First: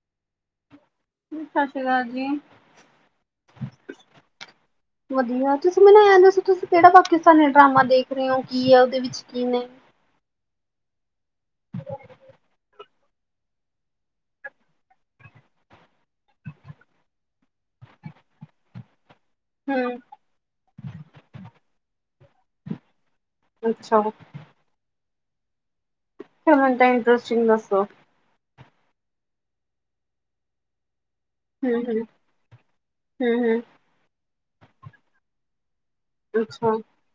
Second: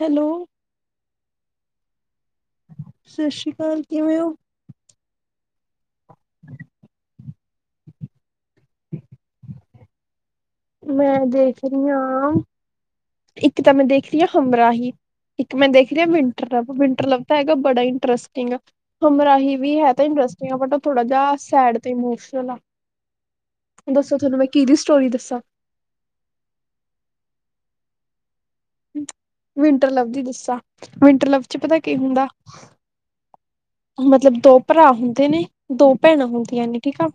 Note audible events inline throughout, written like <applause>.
Hello. ਸਤਿ ਸ਼੍ਰੀ ਅਕਾਲ ਜੀ। ਸਤਿ ਸ਼੍ਰੀ ਅਕਾਲ ਕਿਵੇਂ ਹੋ? ਵਧੀਆ, ਤੁਸੀਂ ਮੈਨੂੰ ਦੱਸੋ ਤੁਸੀਂ ਕਿਹੜਾ ਪਾਕਿਸਤਾਨੀ ਡਰਾਮਾ ਦੇਖ ਰਹੇ ਹੋ। ਕੀ ਹੈ ਉਹਦੇ ਵਿੱਚ ਕੀ ਨੇ। ਮੈਂ ਦੇਖ ਰਹੀ ਆ। ਇੱਕ ਤਾਂ ਮੈਂ ਦੇਖ ਰਹੀ ਹਾਂ ਹਮ ਰਾਹੀ। ਇੱਕ ਮੈਂ ਦੇਖ ਰਿਹਾ, ਵਿੰਟਰ ਲਵ। ਵਿੰਟਰ ਲਵ ਤਾਂ ਹੈਗਾ ਬੜਾ ਹੀ ਇੰਟਰਸਟਿੰਗ, ਹਮਰਾਹੀ- ਵੀ ਹੈ ਤਾਂ ਹੂੰ ਇੰਸਟਗ ਬਟ ਉਹ ਥੋੜਾ ਜਿਹਾ ਸੈਡ ਤੇ ਇਮੋਸ਼ਨਲ ਆ। ਅੱਛਾ ਦੱਸੋ ਫਿਰ ਤੁਹਾਨੂੰ ਮੈਂ- ਕਿਹਦੀ ਸਟੋਰੀ ਦੱਸਾਂ। ਪਹਿਲਾਂ ਤਾਂ ਇੰਟਰਸਟਿੰਗ ਦੱਸੋ। ਵਿੰਟਰ ਲਵ ਦੀ ਦੱਸਾਂ, ਵਿੰਟਰ ਲਵ ਚ ਪਤਾ ਕੀ ਹੁੰਦਾ। ਹੂੰ-ਹੂੰ। ਮਤਲਬ ਦੋ ਭਰਾ ਹੁੰਦੇ ਨੇ, ਦੋ ਭੈਣਾਂ ਹੁੰਦੀਆਂ ਅੱਛਾ, ਨੇ। ਠੀਕ ਆ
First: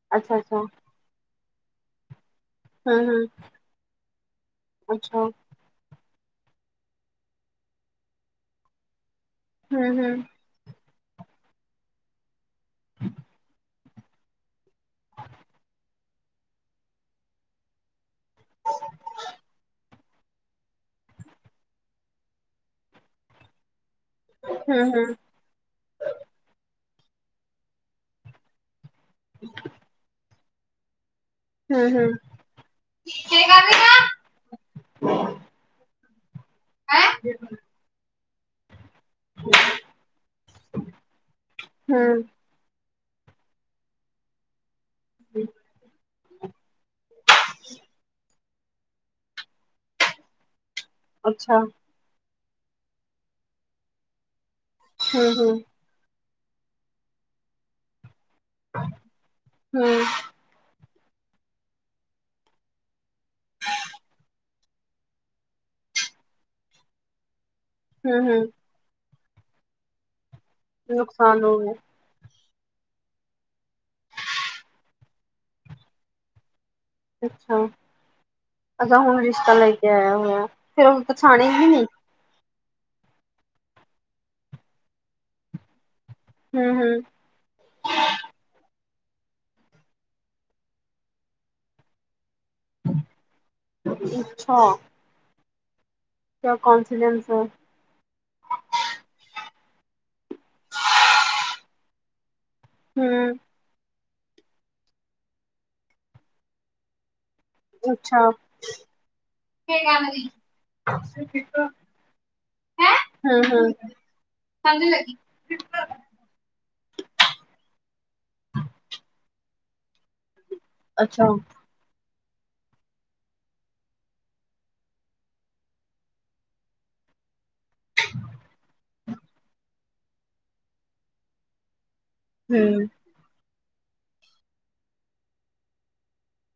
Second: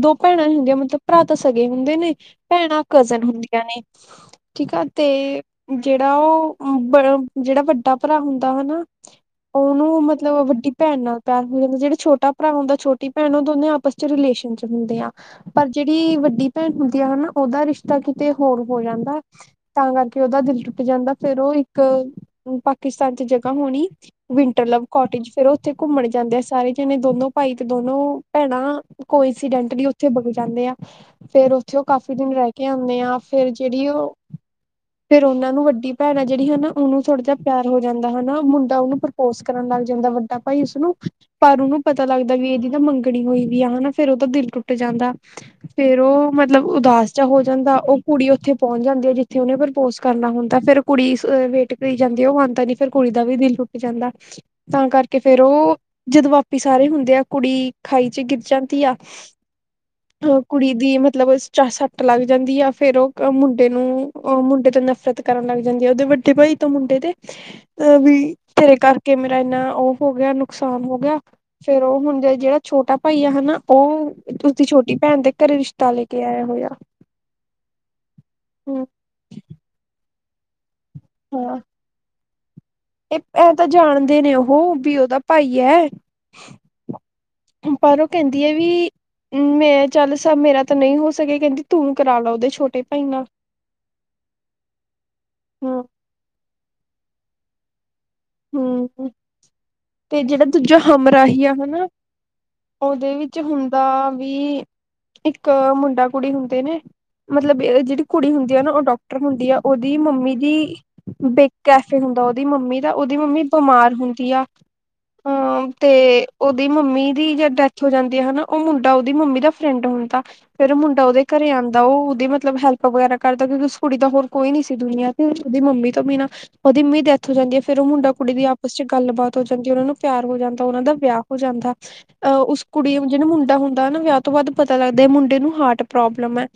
ਦੋ ਭੈਣਾਂ ਹੀ ਅੱਛਾ-ਅੱਛਾ। ਹੁੰਦੀਆਂ ਮਤਲਬ। ਭਰਾ ਤਾਂ ਸਗੇ ਹੁੰਦੇ ਨੇ, ਭੈਣਾਂ ਕਜ਼ਨ ਹੂੰ-ਹੂੰ। ਹੁੰਦੀਆਂ ਨੇ, ਠੀਕ ਆ। ਅੱਛਾ। ਤੇ ਜਿਹੜਾ ਉਹ ਜਿਹੜਾ ਵੱਡਾ ਭਰਾ ਹੁੰਦਾ, ਹਨਾ। ਉਹਨੂੰ ਹੂੰ-ਹੂੰ-ਹੂੰ-ਹੂੰ-ਹੂੰ। ਮਤਲਬ ਵੱਡੀ ਭੈਣ ਨਾਲ ਪਿਆਰ ਹੋ ਜਾਂਦਾ। ਜਿਹੜਾ ਛੋਟਾ ਭਰਾ ਹੁੰਦਾ ਛੋਟੀ ਭੈਣ ਉਹ ਦੋਨੇ ਆਪਸ ਰਿਲੇਸ਼ਨ' ਚ ਹੁੰਦੇ ਆ। ਪਰ ਜਿਹੜੀ ਵੱਡੀ ਭੈਣ ਹੁੰਦੀ ਆ ਹਨਾ ਉਹਦਾ ਰਿਸ਼ਤਾ ਕਿਤੇ ਹੋਰ ਹੋ ਜਾਂਦਾ। ਤਾਂ ਕਰਕੇ ਉਹਦਾ ਦਿਲ ਟੁੱਟ ਜਾਂਦਾ ਫੇਰ ਉਹ ਇੱਕ ਪਾਕਿਸਤਾਨ ਚ ਜਗ੍ਹਾ ਹੋਣੀ ਵਿੰਟਰ ਲਵ ਹੂੰ ਹੂੰ ਹੂੰ ਕੋਟਜ ਫੇਰ ਉੱਥੇ ਘੁੰਮਣ ਜਾਂਦੇ ਆ ਸਾਰੇ ਜਾਣੇ, ਦੋਨੋ ਭਾਈ ਤੇ ਦੋਨੋ ਭੈਣਾਂ। ਕੋਈ ਇੰਸੀਡੈਂਟ ਨਹੀਂ ਉੱਥੇ ਬਗ ਜਾਂਦੇ ਆ। ਫੇਰ ਉੱਥੇ ਉਹ ਕਾਫੀ ਦਿਨ ਰਹਿ ਕੇ ਆਉਂਦੇ ਆ ਫੇਰ ਹੂੰ ਜਿਹੜੀ ਉਹ ਫੇਰ ਉਹਨਾਂ ਨੂੰ ਵੱਡੀ ਭੈਣ ਆ ਜਿਹੜੀ ਹਨਾ ਉਹਨੂੰ ਥੋੜਾ ਜਿਹਾ ਪਿਆਰ ਹੋ ਜਾਂਦਾ ਹਨਾ ਮੁੰਡਾ ਉਹਨੂੰ ਪ੍ਰਪੋਜ ਕਰਨ ਲੱਗ ਜਾਂਦਾ ਵ ਭਾਈ ਉਸਨੂੰ। ਪਰ ਉਹਨੂੰ ਹੂੰ ਪਤਾ ਹੂੰ ਲੱਗਦਾ ਵੀ ਇਹਦੀ ਤਾਂ ਮੰਗਣੀ ਹੋਈ ਵੀ ਆ ਹਨਾ ਫੇਰ ਉਹ ਤਾਂ ਦਿਲ ਟੁੱਟ ਟੁਟ ਜਾਂਦਾ ਫੇਰ ਉਹ ਮਤਲਬ ਉਦਾਸ ਚ ਹੋ ਜਾਂਦਾ ਉਹ ਕੁੜੀ ਉੱਥੇ ਪਹੁੰਚ ਜਾਂਦੀ ਹੈ। ਜਿੱਥੇ ਉਹਨੇ ਪ੍ਰਪੋਸ ਕਰਨਾ ਹੁੰਦਾ ਫੇਰ ਕੁੜੀ ਅੱਛਾ ਵੇਟ ਰਹੀ ਜਾਂਦੀ ਆ। ਉਹ ਮੰਨਦਾ ਨੀ ਫੇਰ ਕੁੜੀ ਦਾ ਵੀ ਦਿਲ ਟੁਟ ਜਾਂਦਾ ਤਾਂ ਕਰਕੇ ਫੇਰ ਉਹ ਜਦੋਂ ਵਾਪਿਸ ਆ ਰਹੇ ਹੁੰਦੇ ਆ ਕੁੜੀ ਖਾਈ 'ਚ ਗਿਰ ਜਾਂਦੀ ਆ। ਹੂੰ-ਹੂੰ-ਹੂੰ-ਹੂੰ। ਕੁੜੀ ਦੀ ਮਤਲਬ ਚਾਹ ਸੱਟ ਲੱਗ ਜਾਂਦੀ ਆ ਫਿਰ ਉਹ ਮੁੰਡੇ ਨੂੰ ਅਹ ਮੁੰਡੇ ਤੋਂ ਨਫ਼ਰਤ ਕਰਨ ਲੱਗ ਜਾਂਦੀ ਉਹਦੇ ਵੱਡੇ ਭਾਈ ਤੋਂ ਮੁੰਡੇ ਤੇ ਹ। <inaudible> ਅ ਵੀ ਤੇਰੇ ਕਰਕੇ ਮੇਰਾ ਇੰਨਾ ਉਹ ਹੋ ਗਿਆ ਨੁਕਸਾਨ ਹੋ ਗਿਆ ਨੁਕਸਾਨ ਹੋ ਗਿਆ ਫੇਰ ਉਹ ਹੁਣ ਜਿਹੜਾ ਛੋਟਾ ਭਾਈਆ ਹਨਾ ਉਹ ਉਸਦੀ ਛੋਟੀ ਭੈਣ ਦੇ ਘਰੇ ਰਿਸ਼ਤਾ ਲੈ ਕੇ ਆਇਆ ਹੋਇਆ। ਅੱਛਾ, ਹਮ ਹੁਣ ਰਿਸ਼ਤਾ ਲੈ ਕੇ ਆਇਆ ਹੋਇਆ ਫ਼ਿਰ ਉਹ ਹਾਂ ਪਛਾਣੇਗੀ ਨਹੀਂ? ਇਹ ਐਂ ਤਾਂ ਜਾਣਦੇ ਨੇ ਉਹ ਵੀ ਉਹਦਾ ਭਾਈ ਹੈ। ਹਮ -ਹਮ। ਪਰ ਉਹ ਕਹਿੰਦੀ ਹੈ ਵੀ ਮੈਂ ਚੱਲ ਸਭ ਮੇਰਾ ਤਾਂ ਨਹੀਂ ਹੋ ਸਕੇਗਾ ਕਹਿੰਦੀ ਤੂੰ ਕਰਾ ਲੈ ਓਦੇ ਛੋਟੇ ਛੋਟੇ ਭਾਈ ਨਾਲ, ਅੱਛਾ ਹਮ ਕਿਆ ਕੌਂਫੀਡੈਂਸ ਹਮ, ਤੇ ਜਿਹੜਾ ਦੂਜਾ ਹਮਰਾਹੀ ਆ, ਹਨਾ। ਉਹਦੇ ਹੂੰ। ਵਿੱਚ ਹੁੰਦਾ ਵੀ ਇੱਕ ਮੁੰਡਾ- ਕੁੜੀ ਹੁੰਦੇ ਨੇ। ਮਤਲਬ ਇਹ ਜਿਹੜੀ ਅੱਛਾ ਕੁੜੀ ਹੁੰਦੀ ਆ ਨਾ ਉਹ ਡਾਕਟਰ ਹੁੰਦੀ ਆ ਉਹਦੀ ਹੂੰ ਮੰਮੀ ਦੀ ਬਿੱਗ ਕੈਫੇ ਹੁੰਦਾ ਉਹਦੀ ਮੰਮੀ ਦਾ। ਉਹਦੀ ਮੰਮੀ ਹੂੰ ਬਿਮਾਰ ਹੁੰਦੀ ਆ। ਹਮ, ਤੇ ਓਦੀ ਮੰਮੀ ਦੀ ਜਦੋ ਡੈਥ ਹੋ ਜਾਂਦੀ ਹੈ, ਹਨਾ। ਉਹ ਮੁੰਡਾ ਉਹਦੀ ਮੰਮੀ ਦਾ ਫਰੈਂਡ ਹੁੰਦਾ। ਫੇਰ ਮੁੰਡਾ ਉਹਦੇ ਅੱਛਾ ਹੂੰ ਘਰੇ ਆਉਂਦਾ ਉਹਦੀ ਮਤਲਬ ਹੈਲਪ ਵਗੈਰਾ ਕਰਦਾ ਕਿਉਂਕਿ ਉਸ ਕੁੜੀ ਦਾ ਹੋਰ ਕੋਈ ਨੀ ਸੀ ਦੁਨੀਆਂ ਤੇ ਉਹਦੀ ਮੰਮੀ ਤੋਂ ਬੀਨਾ ਉਹਦੀ ਮੰਮੀ ਦੀ ਡੈਥ ਹੋ ਜਾਂਦੀ ਹੈ ਫੇਰ ਉਹ ਮੁੰਡਾ -ਕੁੜੀ ਦੀ ਆਪਸ ਚ ਗੱਲਬਾਤ ਹੋ ਜਾਂਦੀ ਉਹਨਾਂ ਨੂੰ ਪਿਆਰ ਹੋ ਜਾਂਦਾ, ਉਹਨਾਂ ਦਾ ਵਿਆਹ ਹੋ ਜਾਂਦਾ। ਅ ਉਸ ਕੁੜੀ ਜਿਹੂੰ ਮੁੰਡਾ ਹੁੰਦਾ ਨਾ ਵਿਆਹ ਤੋਂ ਬਾਅਦ ਪਤਾ ਲੱਗਦਾ ਮੁੰਡੇ ਨੂੰ ਹਾਰਟ ਪ੍ਰੋਬਲਮ ਹੈ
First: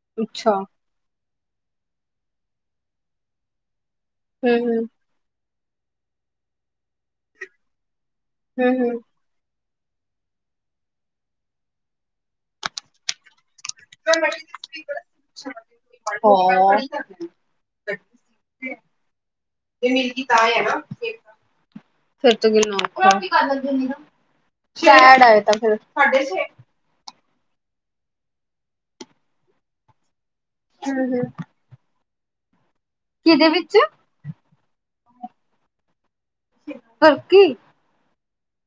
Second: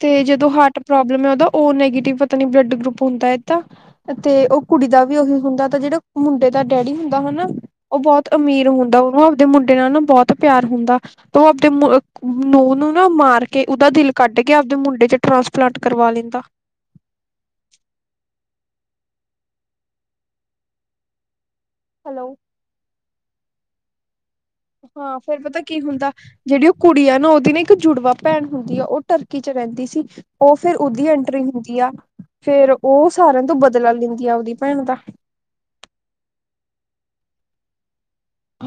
ਤੇ ਜਦੋਂ ਅੱਛਾ ਹਾਰਟ ਪ੍ਰੋਬਲਮ ਹੈ ਉਹਦਾ ਉਹ ਨੈਗੇਟਿਵ ਪਤਾ ਨੀ ਬਲੱਡ ਗਰੁਪ ਹੁੰਦਾ ਹੈ ਤਾਂ। ਹੂੰ ਉਹ ਕੁੜੀ ਦਾ ਵੀ ਉਹੀ ਹੁੰਦਾ ਤਾਂ ਜਿਹੜਾ ਮੁੰਡੇ ਦਾ ਡੈਡੀ ਹੁੰਦਾ ਹਨਾ, ਉਹ ਬਹੁਤ ਅਮੀਰ ਹੂੰ ਹੂੰ ਹੁੰਦਾ। ਹੂੰ ਉਹ ਦੇ ਮੁੰਡੇ ਨਾਲ ਨਾ ਬਹੁਤ ਪਿਆਰ ਹੁੰਦਾ। ਤੇ ਉਹ ਆਪਦੇ ਨੂੰਹ ਨੂੰ ਨਾ ਮਾਰ ਕੇ ਉਹਦਾ ਦਿਲ ਕੱਢ ਕੇ ਆਪਦੇ ਮੁੰਡੇ ਚ ਟਰਾਂਸਪਲਾਂਟ ਕਰਵਾ ਲੈਂਦਾ। ਹਾਂ। <inaudible> <unintelligible> ਤਾਂ ਹੈ ਨਾ। ਫਿਰ ਹੈਲੋ ਤੋਂ ਗਿਣਨਾ ਔਖਾ। ਚ ਐੱਡ ਏ ਫਿਰ। ਕੁੜੀਆਂ ਨਾ ਉਹਦੀ ਨਾ ਇੱਕ ਜੁੜਵਾ ਭੈਣ ਹੁੰਦੀ ਆ। ਉਹ ਟਰਕੀ 'ਚ ਰਹਿੰਦੀ ਸੀ ਉਹ ਫਿਰ ਉਹਦੀ ਹੂੰ ਹੂੰ ਐਂਟਰੀ ਹੁੰਦੀ ਆ। ਫੇਰ ਉਹ ਸਾਰਿਆਂ ਕਿਹਦੇ ਤੋਂ ਵਿੱਚ ਬਦਲਾ ਲੈਂਦੀ ਆ ਆਪਦੀ ਭੈਣ ਦਾ। ਬਲ ਕਿ।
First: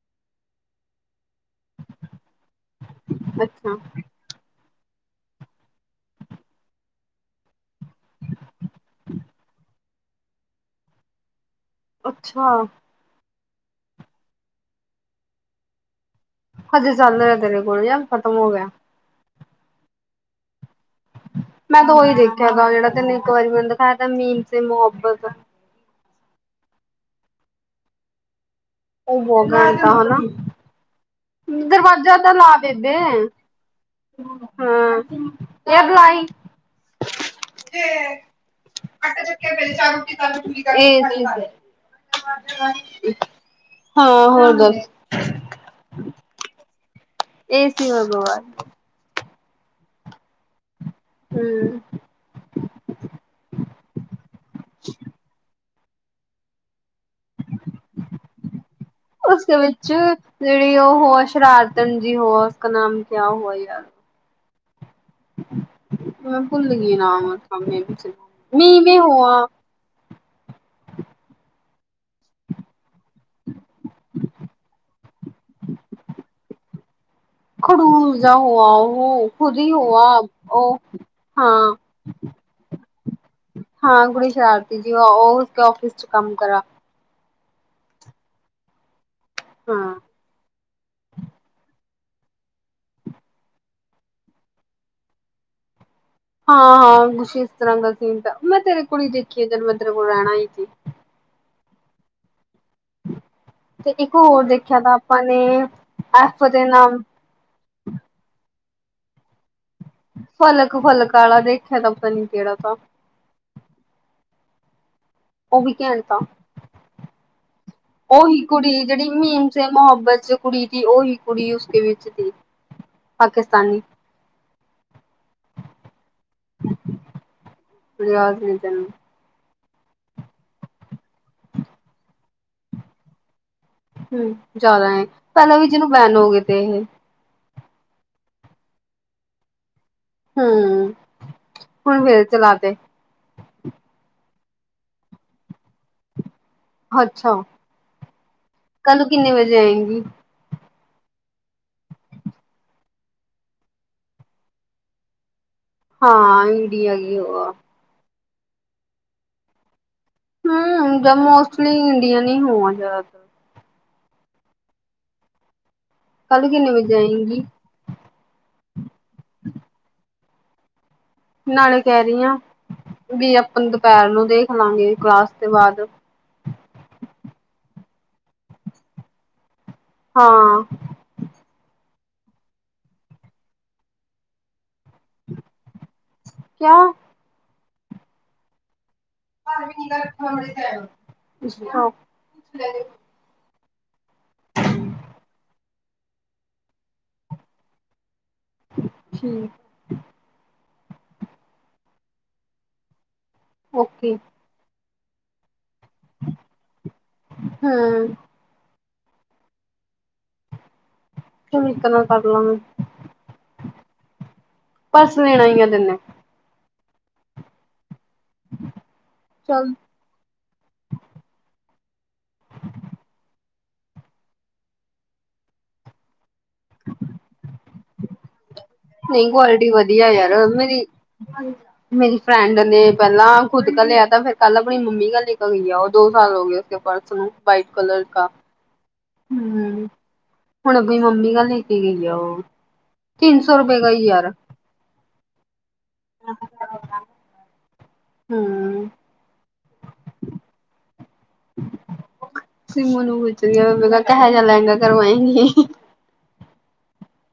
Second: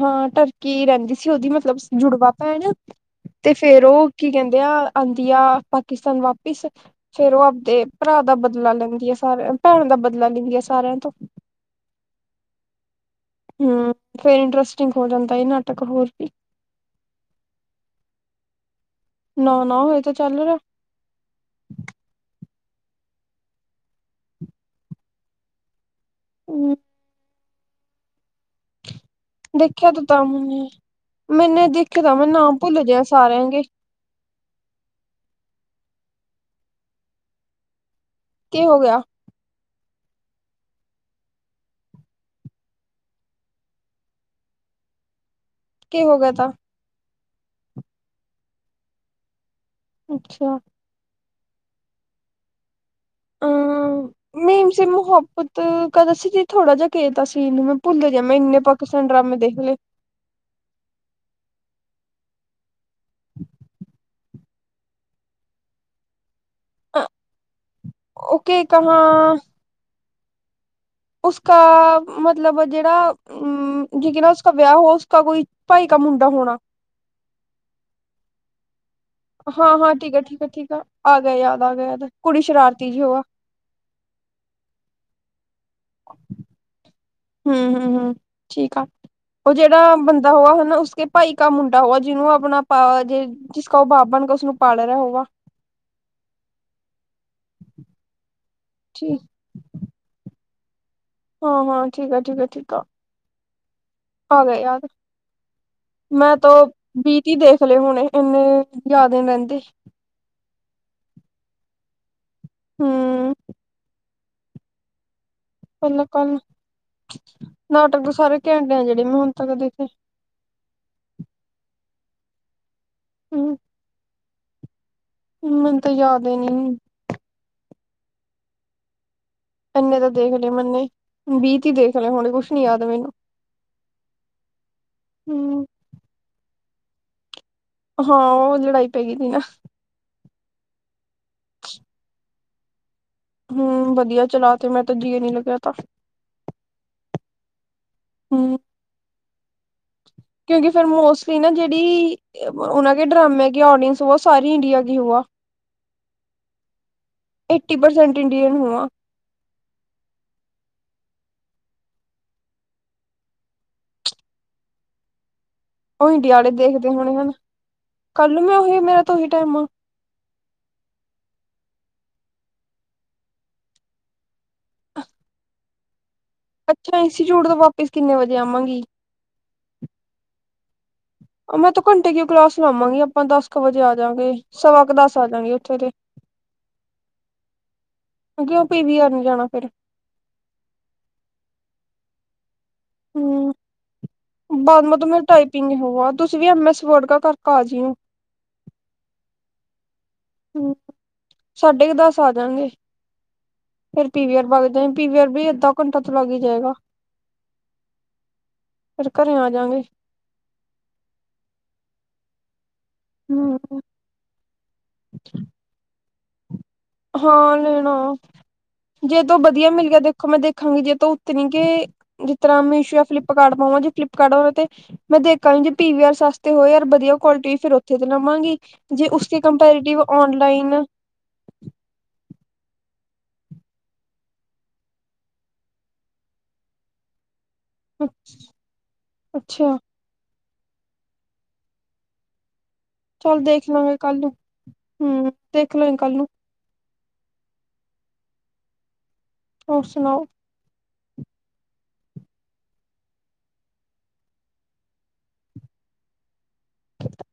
ਹਾਂ ਟੱਕੀ ਰਹਿੰਦੀ ਸੀ ਉਹਦੀ ਸ ਮਤਲਬ ਜੁੜਵਾ ਭੈਣ ਤੇ ਅੱਛਾ ਫੇਰ ਉਹ। ਕੀ ਕਹਿੰਦੇ ਆ ਆਉਂਦੀਆ ਪਾਕਿਸਤਾਨ ਵਾਪਿਸ। ਫੇਰ ਉਹ ਆਪਦੇ ਭਰਾ ਦਾ ਬਦਲਾ ਲੈਂਦੀ ਆ ਸਾਰਿਆਂ ਤੇ ਭੈਣ ਦਾ ਬਦਲਾ ਲੈਂਦੀ ਆ ਸਾਰਿਆਂ ਤੋਂ। ਅੱਛਾ। ਹਮ ਫੇਰ ਇੰਟਰਸਟਿੰਗ ਹੋ ਜਾਂਦਾ ਇਹ ਨਾਟਕ ਹੋਰ ਵੀ। ਹਜੇ ਚੱਲ ਰਿਹਾ ਤੇਰੇ ਕੋਲ ਯ ਖਤਮ ਹੋ ਗਿਆ। ਨੌ ਨੌ। ਇਹ ਤਾਂ ਚੱਲ ਰਿਆ। ਮੈਂ ਤਾਂ ਉਹੀ ਦੇਖਿਆਾ ਤਾਂ ਜਿਹੜਾ ਤੈਨੂੰ ਇੱਕ ਵਾਰੀ ਮੈਨੂੰ ਦੇਖਿਆ ਮੀ ਤੇ ਮੁਹੱਬਤ ਦਾ। ਹਮ। ਉਹ ਬਹੁਗਾ ਦਾ ਦੇਖਿਆ ਤਾਂ ਹਨਾ ਤਾਂ ਮੈਨੇ ਮੈਨੇ ਦੇਖਿਆ ਦਰਵਾਜਾ ਮੈਂ ਤਾਂ ਲਾ ਨਾਮ ਭੁੱਲ ਦੇਦੇ। ਗਿਆ ਸਾਰਿਆਂ ਦੇ ਹਾ ਇਹ ਬਲਾਈ ਤੇ ਕੀ ਹੋ ਗਿਆ ਫ ਚ ਰੋ ਇਹ ਠੀਕ ਆ ਹਾਂ ਹੋਰ ਗੱਲ ਹੋਗਾ ਤਾਂ ਏ ਸੀ ਭਗਵਾਨ ਅੱਛਾ ਹਮ ਅਮ ਹਮ ਮੇਮ ਸੀ ਮੁਹੱਬਤ ਕਦਾ ਸੀ ਜ ਥੋੜਾ ਜਿਹਾ ਕੇਤਾ ਸੀਨੂੰ ਮੈਂ ਭੁੱਲ ਜਾ ਮੈਂ ਇੰਨੇ ਪ ਉਸਦੇ ਵਿੱਚ ਜਿਹੜੀ ਉਹ ਹੋ ਸ਼ਰਾਰਤਨ ਜੀ ਹੋ ਉਸਦਾ ਨਾਮ ਕਿਆ ਹੋ ਯਾਰ ਮੈਂ ਭੁੱਲ ਗਈ ਨਾਮ ਮੈਂ ਉਹ ਕੇ ਮੀਂਵੇ ਕਹਾਂ ਹੋਆ ਉਸਕਾ ਮਤਲਬ ਜਿਹੜਾ ਹਮ ਜੇਕਹ ਨਾ ਉਸ ਵਿਆਹ ਹੋ ਉਸ ਕੋਈ ਭਾਈ ਕਾ ਮੁੰਡਾ ਹੋਣਾ ਖੜੂਰ ਜਾ ਉਹਆ ਉਹ ਖੁਦ ਹਾਂ ਹੀ ਹਾਂ ਹੋਆ ਠੀਕ ਹੈ ਠੀਕ ਹੈ ਠੀਕ ਉਹ ਆ ਗਿਆ ਯਾਦ ਆ ਹਾਂ ਗਿਆ ਯਾਦ ਕੁੜੀ ਸ਼ਰਾਰਤੀ ਜੀ ਹੋ ਹਾਂ ਕੁੜੀ ਸ਼ਰਾਰਤੀ ਜੀ ਉਹ ਉਸ ਫਿਸ ਚ ਕੰਮ ਕਰਾ ਹਮ ਹਮ ਹ ਠੀਕ ਆ ਉਹ ਹਾਂ ਜਿਹੜਾ ਬੰਦਾ ਹੋਆ ਹਨਾ ਉਸ ਭਾਈ ਕਾ ਮੁੰਡਾ ਹੋ ਜਿਹਨੂੰ ਆਪਣਾ ਪਾ ਜੇ ਜਿਸ ਉਹ ਬਾਬ ਬਣ ਕੇ ਉਸਨੂੰ ਪਾਲ ਰਿਹਾ ਹੋਗਾ ਹਾਂ ਹਾਂ ਕੁਛ ਇਸ ਤਰ੍ਹਾਂ ਦਾ ਸੀਨ ਮੈਂ ਤੇਰੇ ਕੋਲ ਹੀ ਦੇਖੀਏ ਜਲਮੰਦਰ ਕੋਲ ਰਹਿਣਾ ਹੀ ਸੀ ਹਾਂ ਹਾਂ ਠੀਕ ਆ ਠੀਕ ਠੀਕ ਆ ਤੇ ਇੱਕ ਹੋਰ ਦੇਖਿਆ ਤਾਂ ਆਪਾਂ ਨੇ ਐਫ ਦੇ ਨਾਮ ਕੀ ਦੇਖ ਲਏ ਹੁਣੇ ਇੰਨੇ ਜ਼ਿਆਦੇ ਨੀ ਰਹਿੰਦੇ ਫਲਕ-ਫਲਕ ਵਾਲਾ ਦੇਖਿਆ ਤਾਂ ਪਤਾ ਨੀ ਕਿਹੜਾ ਤਾ? ਹੂੰ ਉਹ ਵੀ ਕੱਲ ਘੰਟਾ ਕੱਲ ਤਾ, ਨਾਟਕ ਤਾਂ ਸਾਰੇ ਉਹੀ! ਘੈਂਟ ਆ ਕੁੜੀ ਜਿਹੜੇ ਜਿਹੜੀ ਮੈਂ ਹੁਣ ਮੀਮ ਤੱਕ ਸੇ ਦੇਖੇ ਮੁਹੱਬਤ ਚ ਕੁੜੀ ਦੀ, ਉਹੀ ਕੁੜੀ, ਉਸਦੇ ਵਿੱਚ ਸੀ ਹੂੰ ਪਾਕਿਸਤਾਨੀ ਮੈਨੂੰ ਤਾਂ ਯਾਦ ਈ ਨੀ। ਕੁ ਯਾਦ ਨਹੀਂ ਤੈਨੂੰ। ਇੰਨੇ ਤਾਂ ਦੇਖ ਲਏ ਮੰਨੇ, ਵੀ-ਤੀ ਦੇਖ ਲਏ ਹੁਣੇ ਕੁਛ ਨੀ ਯਾਦ ਮੈਨੂੰ ਹਮ ਜ਼ਿਆਦਾ ਪਹਿਲਾਂ ਹਮ ਵੀ ਜਿਹਨੂੰ ਬੈਨ ਹੋ ਗਏ ਤੇ ਇਹ। ਹਾਂ! ਉਹ ਲੜਾਈ ਪੈ ਗਈ ਸੀ ਨਾ। ਹਮ! ਹੁਣ ਫੇਰ ਚਲਾ ਤੇ। ਹਮ ਵਧੀਆ ਚਲਾ ਤੇ, ਮੈਂ ਤਾਂ ਜੀ ਨੀ ਲੱਗਿਆ ਤਾ। ਅੱਛਾ ਕੱਲ ਕਿੰਨੇ ਵਜੇ ਆਏਗੀ ਕਿਉਂਕਿ ਫੇਿਰ ਮੋਸਟਲੀ ਨਾ ਜਿਹੜੀ ਉਹ ਡਰਾਮੇ ਆ ਉਹ ਸਾਰੀ ਇੰਡੀਆ ਦੀ ਹੋ ਆ ਹਾਂ ਇ ਡੀ ਆਈ ਉਹ ਆ ਫਟੀਸੈਂਟ ਇੰਡੀਅਨ ਹੋ ਆ ਹਮ ਜਾਂ ਮੋਸਟਲੀ ਇੰਡੀਅਨ ਹੀ ਹੋਵਾਂ ਜ਼ਿਆਦਾਤਰ ਉਹ ਇੰਡੀਆ ਕੱਲ ਕਿੰਨੇ ਦੇਖਦੇ ਵਜੇ ਹੋਣੇ ਹਨ ਆਏਗੀ ਕੱਲ ਮ ਉਹੀ ਮੇਰਾ ਤਾਂ ਉਹੀ ਟਾਈਮ ਆ ਨਾਲੇ ਕਹਿ ਰਹੀ ਹਾਂ ਵੀ ਆਪਾਂ ਦੁਪਹਿਰ ਨੂੰ ਦੇਖ ਲਵਗੇ ਕਲਾਸ ਤੋਂ ਬਾਅਦ ਅੱਛਾ ਇੰਸਟੀਚਿਊਟ ਤੋਂ ਵਾਪਿਸ ਕਿਨੇ ਵਜੇ ਆਵਾਂਗੀ ਹਾਂ ਮੈਂ ਤੋਂ ਘੰਟੇ ਕੀ ਕਲਾਸ ਲਾਵਾਂਗੀ ਆਪਾਂ ਦਸ ਕੁ ਵਜੇ ਆਜਗੇ ਸਵਾ ਕੁ ਦੱਸ ਆ ਜਾਗੇ ਉੱਥੇ ਦੇ ਕਿਆ ਕਿਂ ਪੀ ਵੀਾਰ ਘਰ ਵੀ ਨੀ ਰੱਖਣਾ ਬੇ ਹਮ ਬਾਦ ਮ ਮੇ ਟਾਈਪਿੰਗ ਹੋ ਤੁਸੀਂ ਵੀ ਐਮ ਐਸ ਵਰਡਗਾ ਕਰਕੇ ਆ ਜਿਓ ਠੀਕ ਹਮ ਸਾਢੇ ਕੁ ਦੱਸ ਆ ਜਾਗੇ ਫੇਰ ਓਕੇ ਪੀ ਵੀ ਆਰ ਬਾਗ ਜਾ ਰ ਵੀ ਅੱਧਾ ਘੰਟਾ ਤੋਂ ਲੱਗ ਜਾਏਗਾ ਹੂੰ ਫਿਰ ਘਰੇ ਆ ਜਾਂਗੇ। ਮਤ ਨਾ ਕਰ ਲਾਂ <unintelligible> ਹਮ ਪਰਸ ਦੇਣਾ ਹੀਈ ਆ ਤਨੇ <unintelligible> ਹਾਂ ਲੈਣਾ। ਜੇ ਤੋਂ ਵਧੀਆ ਚੱਲ ਮਿਲ ਗਿਆ ਦੇਖੋ ਮੈਂ ਦੇਖਾਂਗੀ ਜੇ ਤ ਉਤਣੀ ਕਿ, ਜਿਸ ਤਰ੍ਹਾਂ ਮੀਸ਼ੋ ਜਾਂ, ਫਲਿੱਪਕਾਰਟ ਪਾਵਾਂ ਜੇ ਫਲਿੱਪਕਾਰਟ ਤੇ, ਮੈਂ ਦੇਖਾਂਗੀ ਜੇ ਪੀ-ਵੀੀ-ਆਰ ਸਸਤੇ ਹੋਏ ਯਾਰ ਵਧੀਆ ਕੁਆਲਿਟੀ ਫਿਰ ਉੱਥੇ ਤੇ ਲਵਾਂਗੀ ਜੇ ਨਹੀਂ ਉਸਕੇ ਕੁਆਲਿਟੀ ਕੰਪੈਰੇਟਿਵ ਵਧੀਆ ਯਾਰ, ਔਨਲਾਈਨ ਮੇਰੀ ਮੇਰੀ ਫਰੈਂਡ ਨੇ ਪਹਿਲਾਂ, ਖੁਦ ਕ ਲਿਆ ਤਾਂ, ਫੇਿਰ ਕੱਲ ਆਪਣੀ ਮੰਮੀ ਕ ਲੈ ਕੇ ਗਈ ਆ, ਉਹ ਦੋ ਸਾਲ ਹੋ ਗਏ। ਪਰਸ ਵਾਈਟ ਕਲਰ ਕਾ ਅੱਛਾ। ਹੂੰ ਹੁਣ ਅਪਣੀ ਮੰਮੀ ਗ ਲੈ ਕੇ ਗਈ ਆ ਉਹ, ਚੱਲ ਤਿੰਨ ਸੌ ਦੇਖ ਰੁਪਏ ਲਾਂਗੇ ਗਈ ਕੱਲ ਯਾਰ ਨੂੰ ਹਮ ਦੇਖਲਓ ਕੱਲ ਨੂੰ ਹਮ ਹੋਰ ਸੁਣਾਓ? <unintelligible> ਸਮੂ ਨੂੰ ਪੁੱਛਦੀ ਮ ਕਿਹੋਿ ਜੇਹਾ ਲੈੰਗਾ ਕਰਵਾਏਗੀ?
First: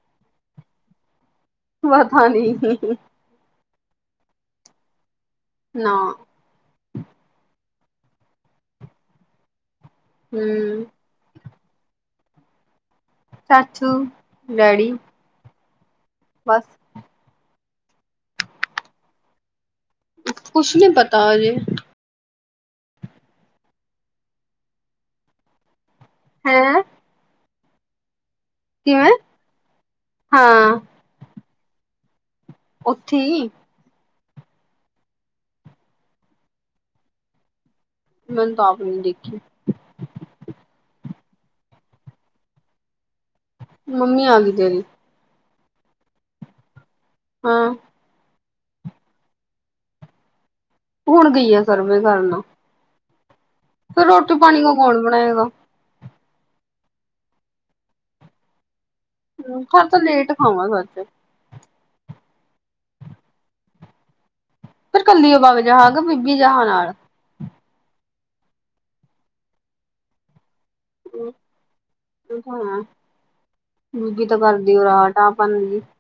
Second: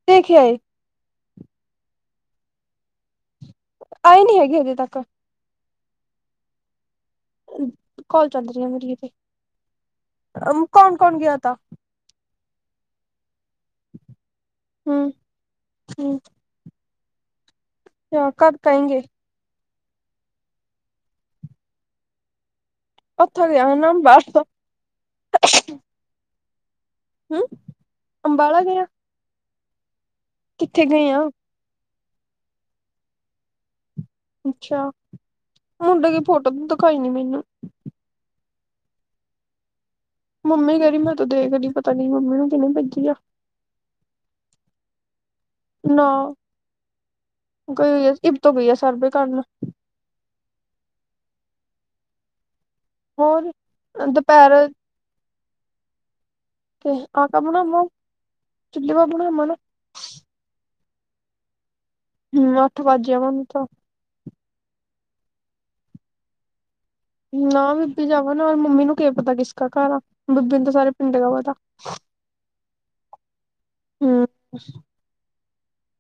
ਦੇਖਿਆਏ ਵਧ ਨ ਆਏ ਨਹੀਂ ਹੈਗੀ ਹਜੇ ਤੱਕ। ਨਾ ਕੋਲ ਚੱਲ ਰਹੀ ਆ ਮੇਰੀ ਤੇ। ਹਮ ਕੌਣ ਕੌਣ ਗਿਆ ਤਾ? ਚਾਚੂ, ਡੈਡੀ? ਹਮ ਹਮ ਬਸ। <unintelligible> ਕੁਛ ਨੀ ਪਤਾ ਅਜੇ <unintelligible> ਹੈਂ ਹੂੰ, ਅੰਬਾਲਾ ਗਏ ਹੈਂ। ਕਿੱਥੇ ਗਏ ਆਂ ਓੱਥੇ ਈ ਅੱਛਾ, ਮੁੰਡੇ ਕੀ ਫੋਟੋ ਦਿਖਾਈ ਨੀ ਮੈਨੂੰ ਮੈਨੂੰ ਤਾਂ ਆਪ ਨੇ ਦੇਖੀ। ਮੰਮੀ ਕਹਿ ਰਹੀ ਮੈਂ ਤੂੰ ਦੇਖਦੀ ਪਤਾ ਨੀ, ਮੰਮੀ ਨੂੰ ਕਿਨੇ ਭੇਜੀ ਆ? ਮੰਮੀ, ਆ ਗਈ ਤੇਰੀ। ਨਾ ਹਾਂ ਗਏ ਇਪ ਤੋਂ ਗਈ ਹੈ ਸਰਵੇ ਕਰਨ ਹੁਣ ਗਈ ਆ ਸਰਵੇ ਕਰਨ ਹੋਰ? ਫਿਰ ਰੋਟੀ ਦੁਪਹਿਰ ਪਾਣੀ ਕਾ ਕੌਣ ਬਣਾਏਗਾ? ਤੇ ਆਕਾ ਬਣਾਵਾਂ। ਚੁੱਲ੍ਹੇ ਪੇ ਬਣਾਵਾਂ ਨਾ। ਹੁਣ ਤਾਂ ਲੇਟ ਖਾਵਾਂ ਸੱਚ ਹੂੰ, ਅੱਠ ਵੱਜ ਦੇ ਮੈਨੂੰ ਤਾਂ ਫਿਰ ਕੱਲੀਓ ਬਗ ਜੇਹਾ ਕਿ ਬੀਬੀ ਜੇਹਾ ਨਾਲ ਨਾ ਬੀਬੀ ਜਾਵੇ ਨਾਲ ਮੰਮੀ ਨੂੰ ਕਿਆ ਪਤਾ ਕਿਸਕਾ ਘਰ ਆ ਬੀਬੀ ਨੂੰ ਤਾਂ ਸਾਰੇ ਪਿੰਡ ਕਾ ਪਤਾ। ਹਮ <unintelligible>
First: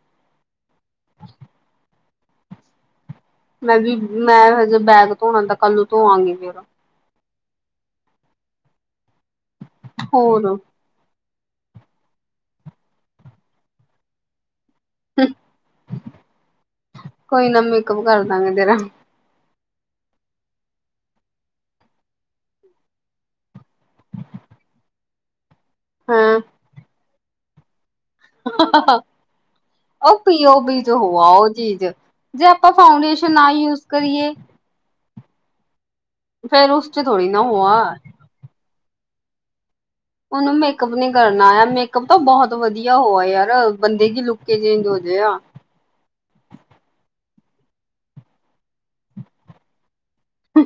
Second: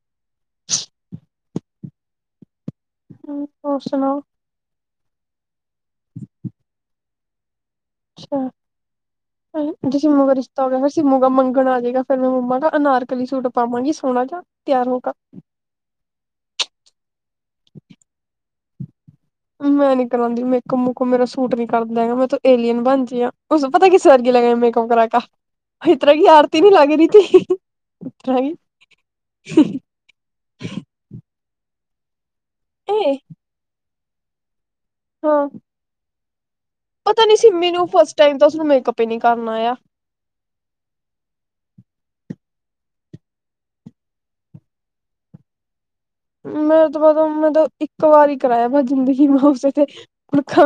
ਹੂੰ। ਮੈਂ ਹੋਰ ਵੀ ਸੁਣਾਓ ਮੈਂ ਹਜੇ ਬੈਗ ਧੋਣਾ ਤਾਂ ਕੱਲ ਨੂੰ ਧੋਵਾਂਗੀ ਫੇਰ ਅੱਛਾ, ਜੇ ਸਿੰਮੁ ਕਾ ਹੋਰ ਰਿਸ਼ਤਾ ਹੋ ਗਿਆ ਮੂੰਗਾ ਮੰਗਣ ਆਜੇਗਾ ਫੇਰ ਮੈਂ ਮੰਮਾ ਦਾ ਅਨਾਰਕਲੀ ਸੂਟ ਪਾਵਾਂਗੀ ਸੋਹਣਾ ਜਾ, ਤੇਆਰ ਹੋਕਾ ਕੋਈ ਨਾ ਮੇਕਅੱਪ ਕਰਦਾਂਗੇ ਤੇਰਾ ਮੈਂ ਨੀ ਕਰਾਂਦੀ। ਮੇਕਅੱਪ ਮੂਕਅੱਪ ਮੇਰਾ ਸੂਟ ਨੀ ਕਰਦਾ ਹੈਗਾ। ਮੈਂ ਤੇ ਏਲੀਅਨ ਬਣਦੀਆ ਪਤਾ ਕਿਸ ਵਰਗੀ ਲੱਗੈ ਮੇਕਅਪ ਕਰਾਕੇ <unintelligible> ਹਿਤਰਾ ਕੀ ਹਾਂ ਆਰਤੀ ਵੀ ਲੱਗ ਰਈ ਥੀ। ਓ ਪੀ ਓ ਤੋ ਹੋਵੈ ਓ ਚੀਜ ਜੇ ਆਪਾ ਏ ਫਾਊਂਡੇਸ਼ਨ ਨਾ ਯੂਜ ਕਰੀਏ ਹੂੰ। ਫੇਰ ਉਸ ਚ ਥੋੜੀ ਨਾ ਹੋਆ ਨੂੰ ਫਸਟ ਤਾਈ ਤਾ ਓਸਨੂੰ ਮੇਕੱਅਪ ਈ ਨੀ ਕਰਨਾ ਆਇਆ। ਓਨੂੰ ਮੇਕਅੱਪ ਨੀ ਕਰਨਾ ਆਇਆ। ਮੇਕਅੱਪ ਤਾ ਬਹੁਤ ਵਧੀਆ ਹੋਵੈ। ਯਾਰ ਬੰਦੇ ਕੀ ਲੁਕ ਈ ਚੇਂਜ ਹੋਜੇ ਆ ਮੈ ਤੇ ਬਸ ਇੱਕ ਵਾਰੀ ਕਰਾਇਆ ਮੈਂ ਜ਼ਿੰਦਗੀ ਮੇ ਉਸੇ ਤੇ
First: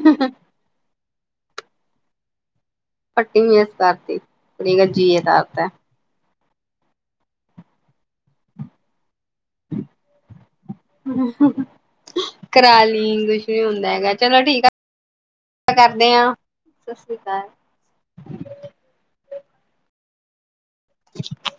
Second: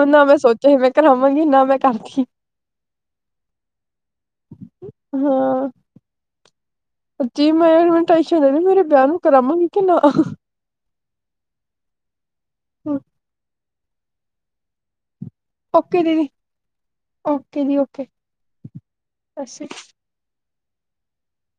ਨਾ ਮੈਂ ਸੋਚ ਨਾ ਮੈਂ ਕਰਾਵਾਂਗੀ, ਨਾ ਮੈਂ ਕਰਦੀ ਪੱਟੀ ਮੇਸ ਕਰਤੀ, ਜੀ ਹਟਾਤਾ ਜੇ ਮੈ ਮੇਰੇ ਵਿਆਹ ਨੂੰ ਕਰਾਵਾਂ ਕੇ ਨਾ ਕਰਾਲੀ ਕੁਛ ਨੀ ਹੁੰਦਾ ਹੈਗਾ। ਚਲੋ ਠੀਕ ਆ ਓਕੇ ਕਰਦੇ ਦੀਦੀ ਆਂ। ਸਸਰੀ ਕਾਲ। ਜੀ ਓਕੇ। ਅਸੀ <unintelligible>